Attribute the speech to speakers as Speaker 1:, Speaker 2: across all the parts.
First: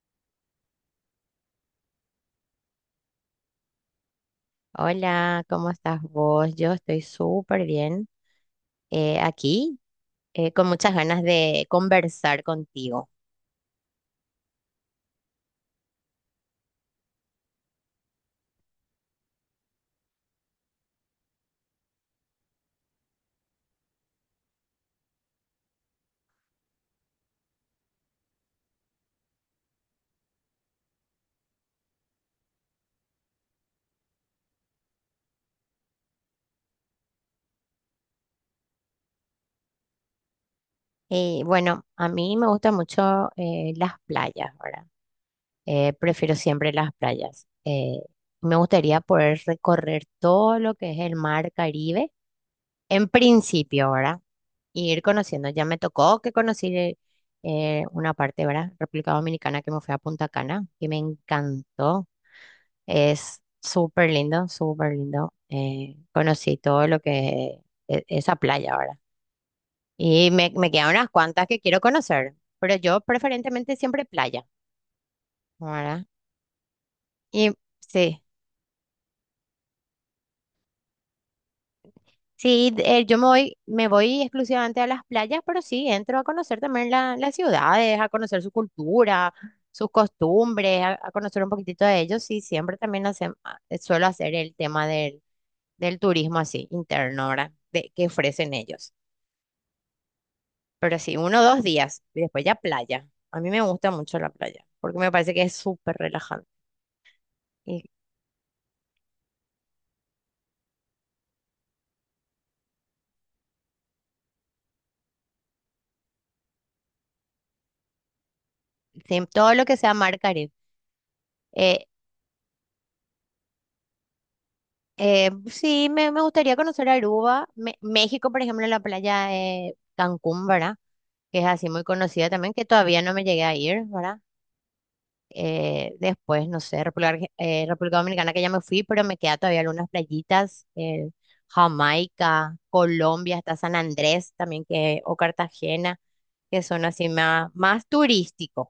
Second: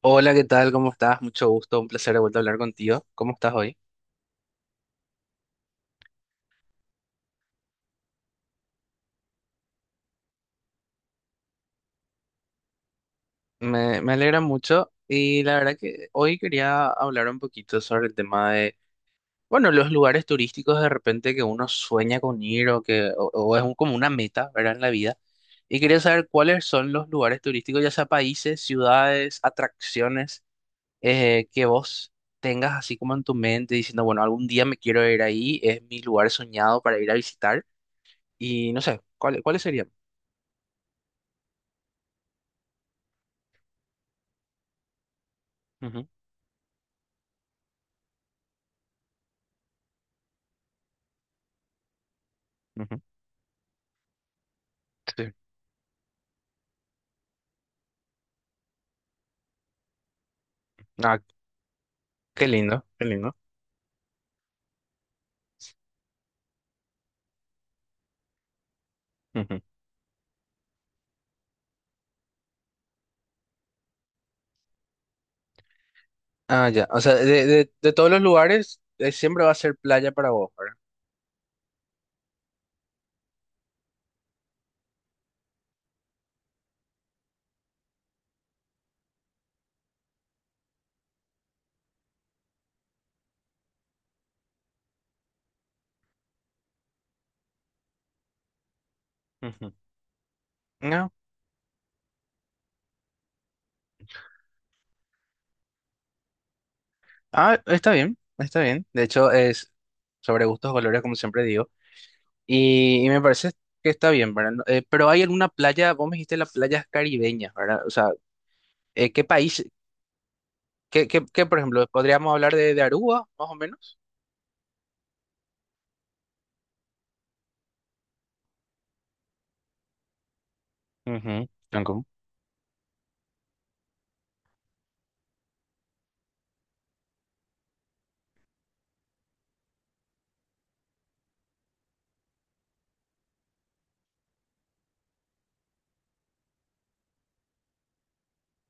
Speaker 1: Hola, ¿qué tal? ¿Cómo estás? Mucho gusto, un placer de vuelta a hablar contigo. ¿Cómo estás hoy?
Speaker 2: Hola, ¿cómo estás vos? Yo estoy súper bien aquí, con muchas ganas de conversar contigo.
Speaker 1: Me alegra mucho y la verdad que hoy quería hablar un poquito sobre el tema de, bueno, los lugares turísticos de repente que uno sueña con ir o que o es como una meta, ¿verdad? En la vida. Y quería saber cuáles son los lugares turísticos, ya sea países, ciudades, atracciones, que vos tengas así como en tu mente diciendo, bueno, algún día me quiero ir ahí, es mi lugar soñado para ir a visitar y no sé, ¿ cuáles serían?
Speaker 2: Y bueno, a mí me gustan mucho las playas, ¿verdad? Prefiero siempre las playas. Me gustaría poder recorrer todo lo que es el mar Caribe,
Speaker 1: Ujú.
Speaker 2: en principio, ¿verdad? Y ir
Speaker 1: Sí.
Speaker 2: conociendo. Ya me tocó que conocí una parte, ¿verdad? República Dominicana, que me fui a Punta Cana, que me
Speaker 1: Ah,
Speaker 2: encantó.
Speaker 1: qué lindo, qué lindo.
Speaker 2: Es súper lindo, súper lindo. Conocí todo lo que esa playa ahora.
Speaker 1: Ujú.
Speaker 2: Y me quedan unas cuantas que quiero conocer, pero yo preferentemente siempre playa, ¿verdad?
Speaker 1: Ah, ya. O sea, de,
Speaker 2: Y
Speaker 1: de todos los
Speaker 2: sí,
Speaker 1: lugares, siempre va a ser playa para vos, ¿verdad?
Speaker 2: sí, yo me voy exclusivamente a las playas, pero sí, entro a conocer también las ciudades, a conocer su cultura, sus costumbres, a conocer un poquitito de ellos. Sí, siempre también suelo hacer el tema del turismo así, interno, ¿verdad? De, que ofrecen ellos.
Speaker 1: Ujú.
Speaker 2: Pero
Speaker 1: No.
Speaker 2: sí, uno o dos días. Y después ya playa. A mí me gusta mucho la playa, porque me parece que es súper relajante.
Speaker 1: Ah,
Speaker 2: Y
Speaker 1: está bien, está bien. De hecho, es sobre gustos, colores, como siempre digo. Y me parece que está bien, ¿verdad? Pero hay alguna playa, vos me dijiste las playas caribeñas, ¿verdad? O sea,
Speaker 2: sí,
Speaker 1: ¿qué
Speaker 2: todo
Speaker 1: país?
Speaker 2: lo que sea mar Caribe.
Speaker 1: ¿Qué, qué, qué, por
Speaker 2: Eh,
Speaker 1: ejemplo? ¿Podríamos hablar de Aruba, más o menos?
Speaker 2: sí, me gustaría conocer Aruba. México, por ejemplo, la playa de Cancún, ¿verdad? Que es
Speaker 1: Ujú.
Speaker 2: así muy
Speaker 1: Cancún.
Speaker 2: conocida también, que todavía no me llegué a ir, ¿verdad? Después, no sé, República Dominicana, que ya me fui, pero me queda todavía algunas playitas. Jamaica, Colombia, hasta San Andrés también, que, o Cartagena, que son así más, más turísticos,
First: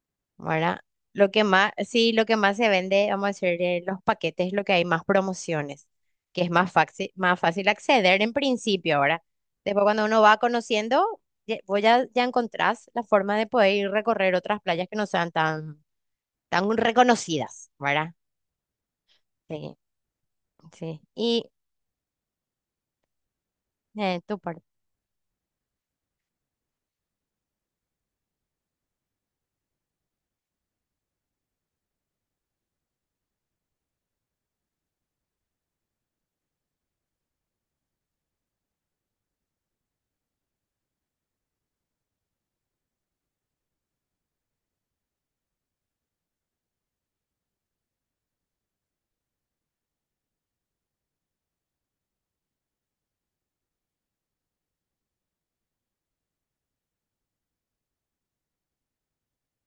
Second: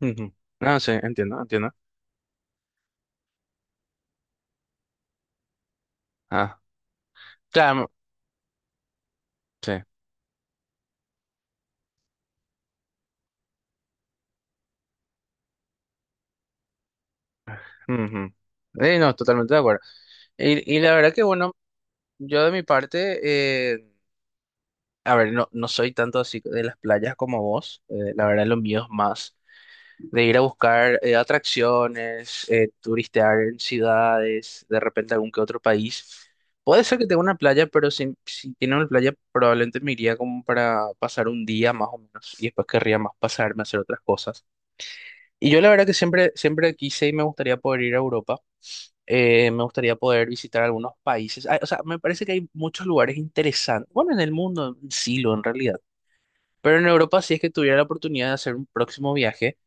Speaker 1: Ujú. No,
Speaker 2: ¿verdad?
Speaker 1: sí,
Speaker 2: Lo
Speaker 1: entiendo,
Speaker 2: que
Speaker 1: entiendo.
Speaker 2: más, sí, lo que más se vende, vamos a decir, de los paquetes es lo que hay más promociones, que es
Speaker 1: Ah,
Speaker 2: más fácil
Speaker 1: claro,
Speaker 2: acceder en principio, ¿verdad?
Speaker 1: sí.
Speaker 2: Después cuando uno va conociendo, vos ya, ya encontrás la forma de poder ir recorrer otras playas que no sean tan, tan reconocidas, ¿verdad?
Speaker 1: Ujú. No, totalmente de
Speaker 2: Sí,
Speaker 1: acuerdo. Y la
Speaker 2: sí.
Speaker 1: verdad que,
Speaker 2: Y
Speaker 1: bueno, yo de mi parte, eh,
Speaker 2: tu parte,
Speaker 1: a ver, no, no soy tanto así de las playas como vos. La verdad, lo mío es más de ir a buscar atracciones, turistear en ciudades, de repente algún que otro país. Puede ser que tenga una playa, pero si, si tiene una playa, probablemente me iría como para pasar un día más o menos y después querría más pasarme a hacer otras cosas. Y yo la verdad que siempre, siempre quise y me gustaría poder ir a Europa. Me gustaría poder visitar algunos países. Ah, o sea, me parece que hay muchos lugares interesantes. Bueno, en el mundo, en Silo, en realidad. Pero en Europa, si es que tuviera la oportunidad de hacer un próximo viaje,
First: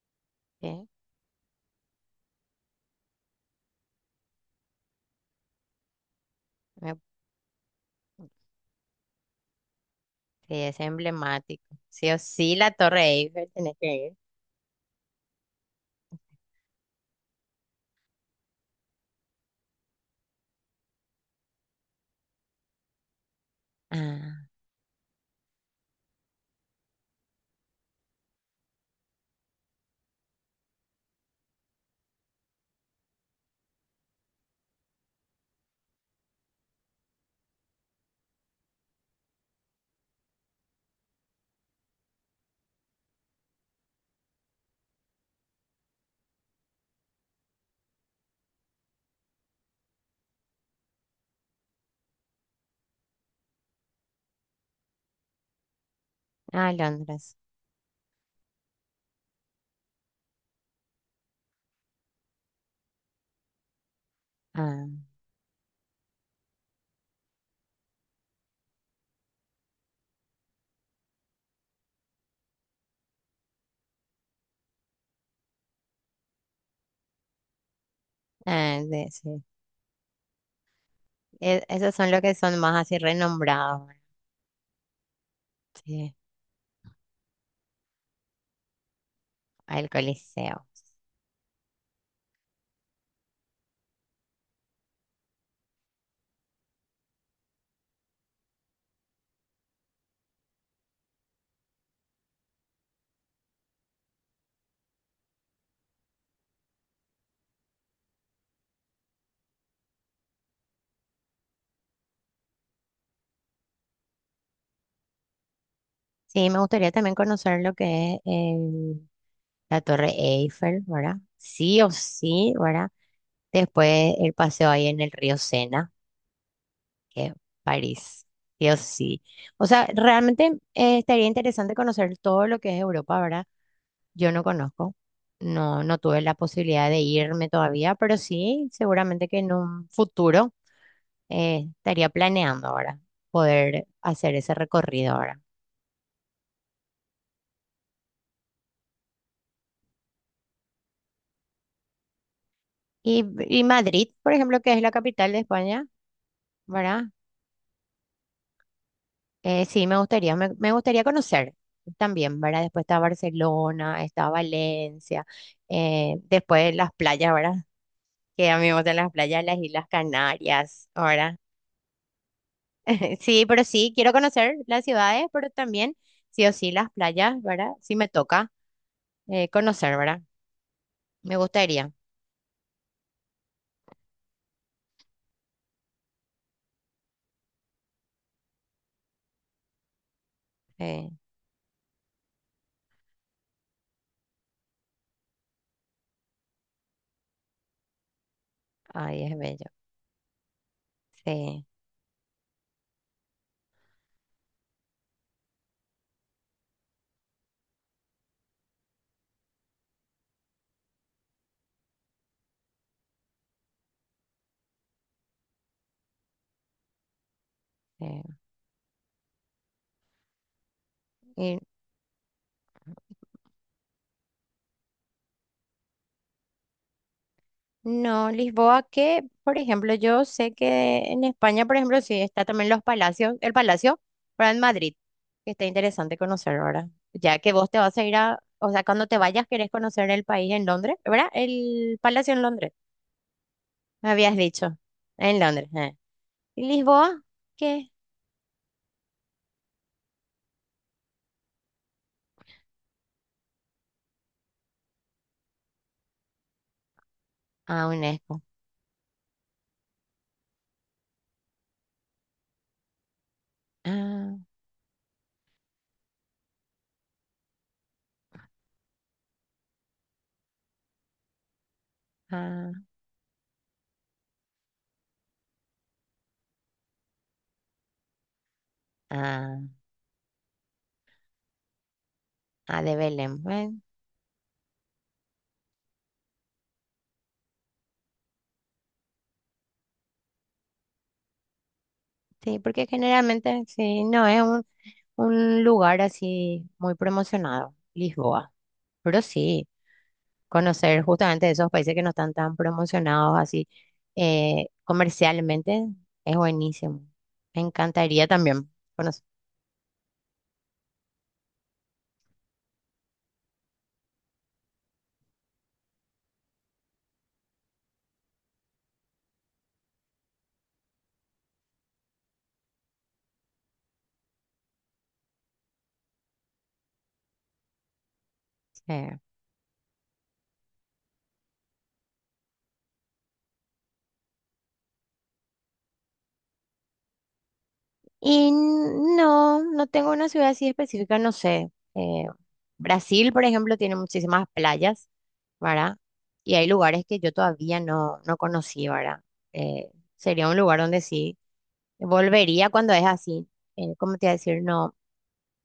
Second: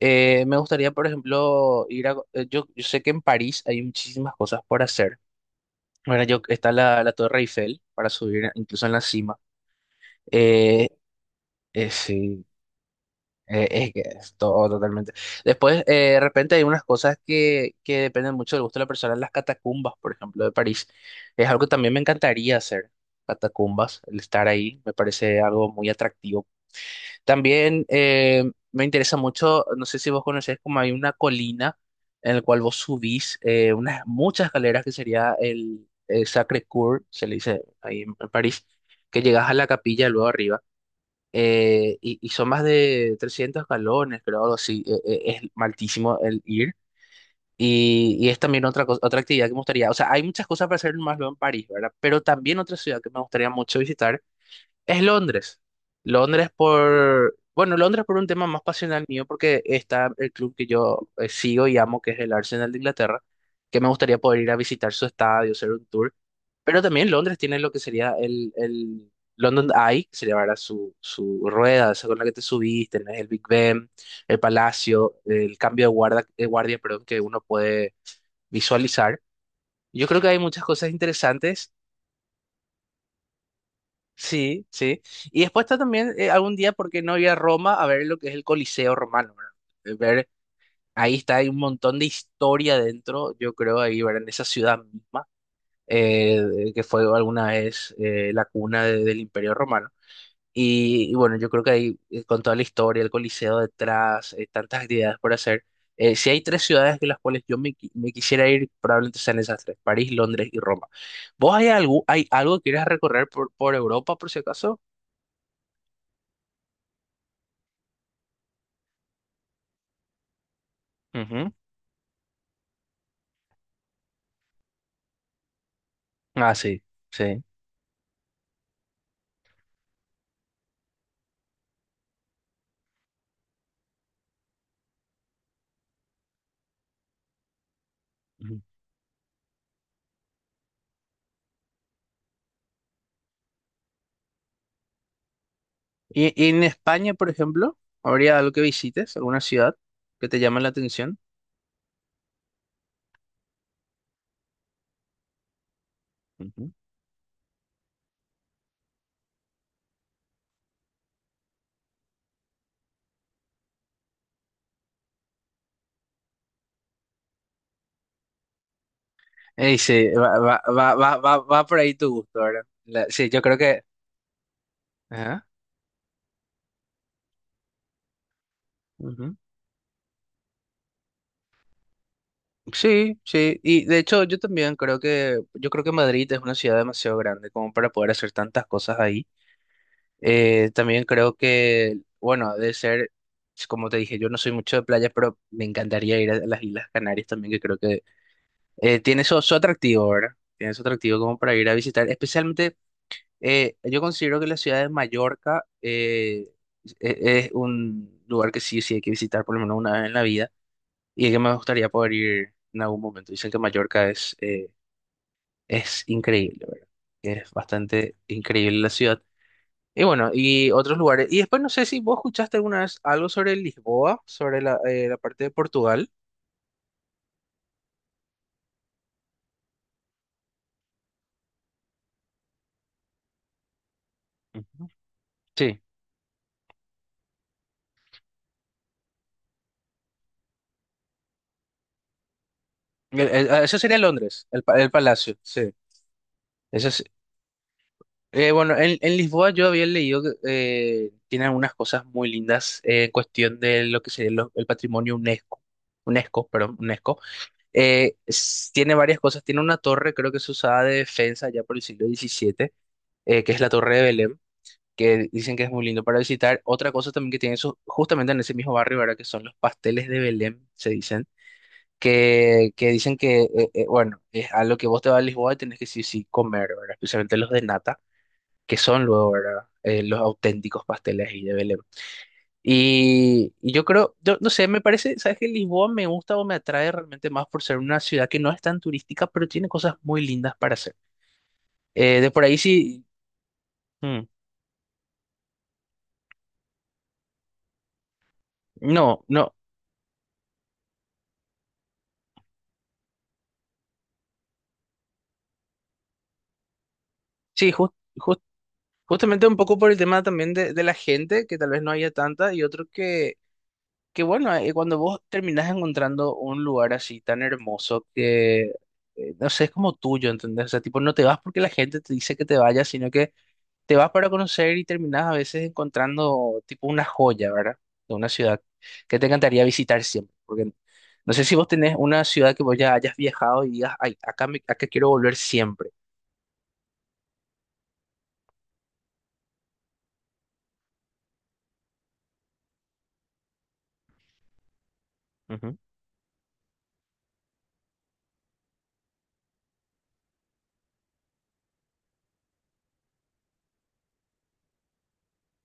Speaker 1: me
Speaker 2: eh,
Speaker 1: gustaría, por ejemplo, ir a... yo sé que en París hay muchísimas cosas por hacer. Bueno, yo, está la, la Torre Eiffel para subir, incluso en la cima.
Speaker 2: sí, es
Speaker 1: Eh,
Speaker 2: emblemático. Sí o
Speaker 1: sí.
Speaker 2: sí, la Torre Eiffel, tenés
Speaker 1: Es
Speaker 2: que
Speaker 1: que
Speaker 2: ir.
Speaker 1: es todo totalmente. Después, de repente hay unas cosas que dependen mucho del gusto de la persona. Las catacumbas, por ejemplo, de París. Es algo que también me encantaría hacer. Catacumbas, el estar
Speaker 2: Ah,
Speaker 1: ahí, me parece algo muy atractivo. También me interesa mucho, no sé si vos conocés, como hay una colina en la cual vos subís unas muchas escaleras que sería el Sacré-Cœur, se le dice ahí en París, que llegas a la capilla luego arriba y son más de 300 escalones, creo, algo así. Es maltísimo el ir. Y es también otra cosa, otra actividad que me gustaría. O sea, hay muchas cosas para hacer más luego en París, ¿verdad? Pero también otra ciudad que me gustaría mucho visitar es Londres. Londres
Speaker 2: a Londres.
Speaker 1: por, bueno, Londres por un tema más pasional mío, porque está el club que yo sigo y amo, que es el Arsenal de Inglaterra, que me gustaría poder ir a
Speaker 2: Ah.
Speaker 1: visitar su estadio, hacer un tour. Pero también Londres tiene lo que sería el London Eye, que sería ahora su, su rueda, esa con la que te subiste, tenés el Big Ben, el Palacio, el cambio de de guardia, perdón, que uno puede
Speaker 2: Ah, sí,
Speaker 1: visualizar.
Speaker 2: sí.
Speaker 1: Yo creo que hay muchas cosas
Speaker 2: E-
Speaker 1: interesantes.
Speaker 2: esos son los que son más así renombrados, ¿verdad?
Speaker 1: Sí, sí. Y después está también
Speaker 2: Sí,
Speaker 1: algún día, porque no ir a Roma a ver lo que es el Coliseo romano, ¿verdad?
Speaker 2: al
Speaker 1: Ver,
Speaker 2: Coliseo.
Speaker 1: ahí está, hay un montón de historia dentro, yo creo, ahí, ¿verdad? En esa ciudad misma, que fue alguna vez la cuna del Imperio Romano. Y bueno, yo creo que ahí, con toda la historia, el Coliseo detrás, tantas actividades por hacer. Si hay tres ciudades en las cuales yo me quisiera ir, probablemente sean esas tres, París, Londres y Roma. ¿Vos hay algo que quieras recorrer por Europa, por si acaso?
Speaker 2: Sí, me gustaría también conocer lo que es la Torre Eiffel, ¿verdad?
Speaker 1: Ujú.
Speaker 2: Sí o sí, ¿verdad? Después el paseo ahí en el río Sena,
Speaker 1: Ah, sí,
Speaker 2: que es
Speaker 1: sí.
Speaker 2: París, sí o sí. O sea, realmente estaría interesante conocer todo lo que es Europa, ¿verdad? Yo no conozco, no, no tuve la posibilidad de irme todavía, pero
Speaker 1: Ujú.
Speaker 2: sí, seguramente que en un futuro. Estaría planeando ahora poder hacer ese recorrido ahora.
Speaker 1: Y en España, por ejemplo, habría algo que visites, alguna ciudad que te llame la atención?
Speaker 2: Y Madrid, por ejemplo, que es la capital de España,
Speaker 1: Ujú.
Speaker 2: ¿verdad? Sí, me gustaría, me gustaría conocer también, ¿verdad? Después está Barcelona, está Valencia, después las playas, ¿verdad? Que a mí me gustan las playas, las Islas
Speaker 1: Sí, va, va,
Speaker 2: Canarias,
Speaker 1: va, va, va,
Speaker 2: ¿verdad?
Speaker 1: va por ahí tu gusto, ¿verdad? Sí, yo
Speaker 2: Sí,
Speaker 1: creo
Speaker 2: pero
Speaker 1: que...
Speaker 2: sí, quiero conocer las ciudades,
Speaker 1: Ajá.
Speaker 2: pero también, sí o sí, las playas, ¿verdad? Sí me toca
Speaker 1: Ujú.
Speaker 2: conocer, ¿verdad? Me gustaría.
Speaker 1: Sí, sí. Y de hecho, yo también creo que, yo creo que Madrid es una ciudad demasiado grande como para poder hacer tantas cosas ahí. También
Speaker 2: eh,
Speaker 1: creo que, bueno, de ser, como te dije, yo no soy mucho de playa, pero me encantaría ir a las Islas Canarias también, que creo que tiene
Speaker 2: Ay, es
Speaker 1: su, su
Speaker 2: bello.
Speaker 1: atractivo, ¿verdad? Tiene su atractivo como para
Speaker 2: Sí.
Speaker 1: ir a visitar. Especialmente, yo considero que la ciudad de Mallorca es un lugar que sí, o sí hay que visitar por lo menos una vez en la vida y que me gustaría poder ir en algún momento. Dicen que Mallorca es increíble, ¿verdad? Que es bastante
Speaker 2: Eh,
Speaker 1: increíble la ciudad. Y bueno, y otros lugares. Y
Speaker 2: y
Speaker 1: después no sé si vos escuchaste alguna vez algo sobre Lisboa, sobre la, la parte de Portugal.
Speaker 2: no, Lisboa, que por ejemplo, yo sé que en España, por ejemplo, sí está también los palacios, el palacio, pero en
Speaker 1: Ujú.
Speaker 2: Madrid, que está
Speaker 1: Sí,
Speaker 2: interesante conocer ahora, ya que vos te vas a ir a, o sea, cuando te vayas querés conocer el país en Londres, ¿verdad? El palacio en Londres,
Speaker 1: Ah, eso sería
Speaker 2: me habías
Speaker 1: Londres,
Speaker 2: dicho,
Speaker 1: el palacio,
Speaker 2: en Londres.
Speaker 1: sí.
Speaker 2: ¿Y Lisboa? ¿Qué?
Speaker 1: Bueno, en Lisboa yo había leído que tiene algunas cosas muy lindas en cuestión de lo que sería el patrimonio UNESCO. UNESCO, perdón, UNESCO.
Speaker 2: Ah, UNESCO.
Speaker 1: Tiene varias cosas. Tiene una torre, creo que se usaba de defensa ya por el siglo XVII, que es la Torre de
Speaker 2: Ah,
Speaker 1: Belém, que dicen que es muy lindo para visitar. Otra cosa también que tiene eso, justamente en ese mismo barrio, ¿verdad? Que son los pasteles de Belém, se dicen.
Speaker 2: ah,
Speaker 1: Que dicen que, bueno, es a lo que vos te vas a Lisboa y tenés que sí o sí comer, ¿verdad? Especialmente los de nata que son luego, ¿verdad?
Speaker 2: ah,
Speaker 1: Los auténticos pasteles ahí de Belém.
Speaker 2: ah, de Belén.
Speaker 1: Y
Speaker 2: Bueno,
Speaker 1: yo creo, yo no sé, me parece, ¿sabes qué? Lisboa me gusta o me atrae realmente más por ser una ciudad que no es tan turística, pero tiene cosas muy lindas para hacer. De por ahí
Speaker 2: sí, porque
Speaker 1: sí.
Speaker 2: generalmente, sí,
Speaker 1: mm,
Speaker 2: no es un... un lugar así muy promocionado, Lisboa. Pero
Speaker 1: no, no,
Speaker 2: sí, conocer justamente esos países que no están tan promocionados así comercialmente es buenísimo. Me
Speaker 1: sí,
Speaker 2: encantaría
Speaker 1: jus-
Speaker 2: también conocer.
Speaker 1: justamente un poco por el tema también de la gente, que tal vez no haya tanta, y otro que bueno, cuando vos terminás encontrando un lugar así tan hermoso que, no sé, es como tuyo, ¿entendés? O sea, tipo, no te vas porque la gente te dice que te vayas, sino que te vas para conocer y terminas a veces encontrando tipo una joya, ¿verdad? De una ciudad
Speaker 2: eh.
Speaker 1: que te encantaría visitar siempre. Porque no sé si vos tenés una ciudad que vos ya hayas viajado y digas, ay, acá, acá quiero volver siempre.
Speaker 2: Y no, no tengo una ciudad así específica, no sé. Brasil, por ejemplo, tiene muchísimas playas,
Speaker 1: Ujú.
Speaker 2: ¿verdad? Y hay lugares que yo todavía no conocí, ¿verdad? Eh, sería un lugar donde sí. Volvería cuando es así. ¿Cómo te iba a decir? No,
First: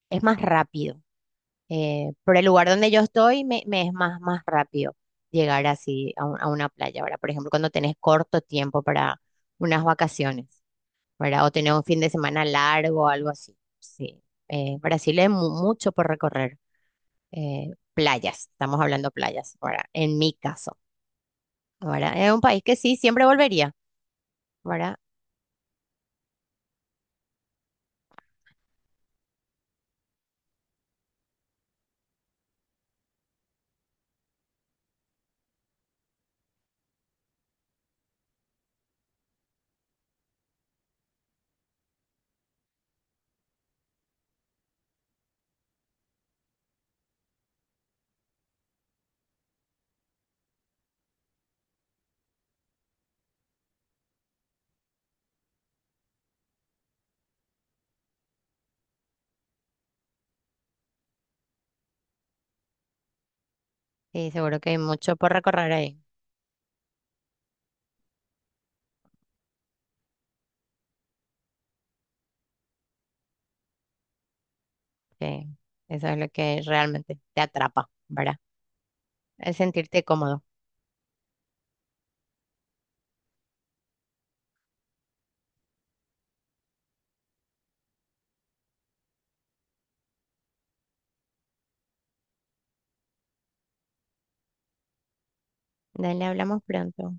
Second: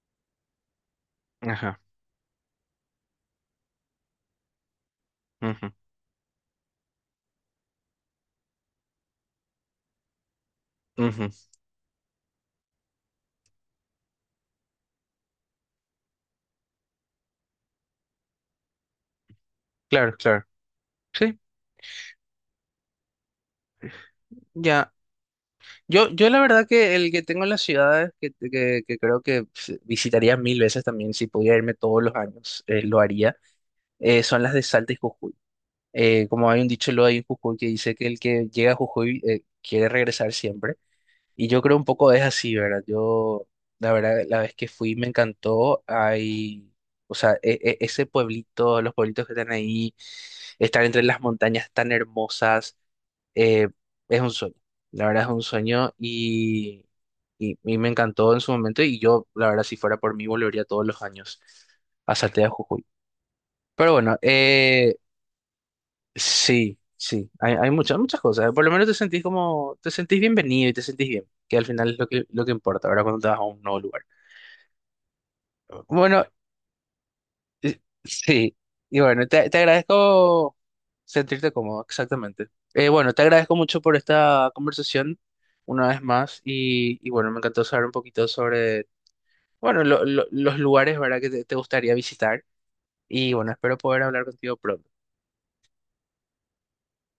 Speaker 2: es más rápido.
Speaker 1: Ajá.
Speaker 2: Por el lugar donde yo estoy, me es más, más rápido llegar
Speaker 1: Ujú,
Speaker 2: así a, a una playa. Ahora, por ejemplo, cuando tenés corto tiempo para unas vacaciones,
Speaker 1: ujú.
Speaker 2: ¿verdad? O tener un fin de semana largo o algo así. Sí. Brasil es mucho por recorrer. Playas, estamos hablando playas, ¿verdad?
Speaker 1: Claro,
Speaker 2: En mi
Speaker 1: claro.
Speaker 2: caso,
Speaker 1: Sí,
Speaker 2: ¿verdad? Es un país que sí, siempre volvería,
Speaker 1: ya.
Speaker 2: ¿verdad?
Speaker 1: Yo la verdad que el que tengo en las ciudades, que creo que pf, visitaría mil veces también, si pudiera irme todos los años, lo haría, son las de Salta y Jujuy. Como hay un dicho lo hay en Jujuy que dice que el que llega a Jujuy quiere regresar siempre. Y yo creo un poco es así, ¿verdad? Yo, la verdad, la vez que fui me encantó. Hay, o sea, ese pueblito, los pueblitos que están ahí, estar entre las montañas tan hermosas, eh, es un sueño. La verdad es un sueño y me encantó en su momento. Y yo, la verdad, si fuera por mí, volvería todos los años a Saltea Jujuy. Pero bueno,
Speaker 2: Seguro que hay mucho por recorrer ahí.
Speaker 1: sí, sí, hay muchas, muchas cosas. Por lo menos te sentís como, te sentís bienvenido y te sentís bien, que al final es lo que importa, ¿verdad? Cuando te vas a un nuevo lugar.
Speaker 2: Sí, eso es
Speaker 1: Bueno,
Speaker 2: lo que realmente te atrapa, ¿verdad?
Speaker 1: sí, y bueno, te,
Speaker 2: El
Speaker 1: te
Speaker 2: sentirte cómodo.
Speaker 1: agradezco sentirte cómodo, exactamente. Bueno, te agradezco mucho por esta conversación una vez más y bueno, me encantó saber un poquito sobre, bueno, los lugares, ¿verdad? Que te gustaría visitar y bueno, espero poder hablar contigo pronto.
Speaker 2: Dale, hablamos pronto.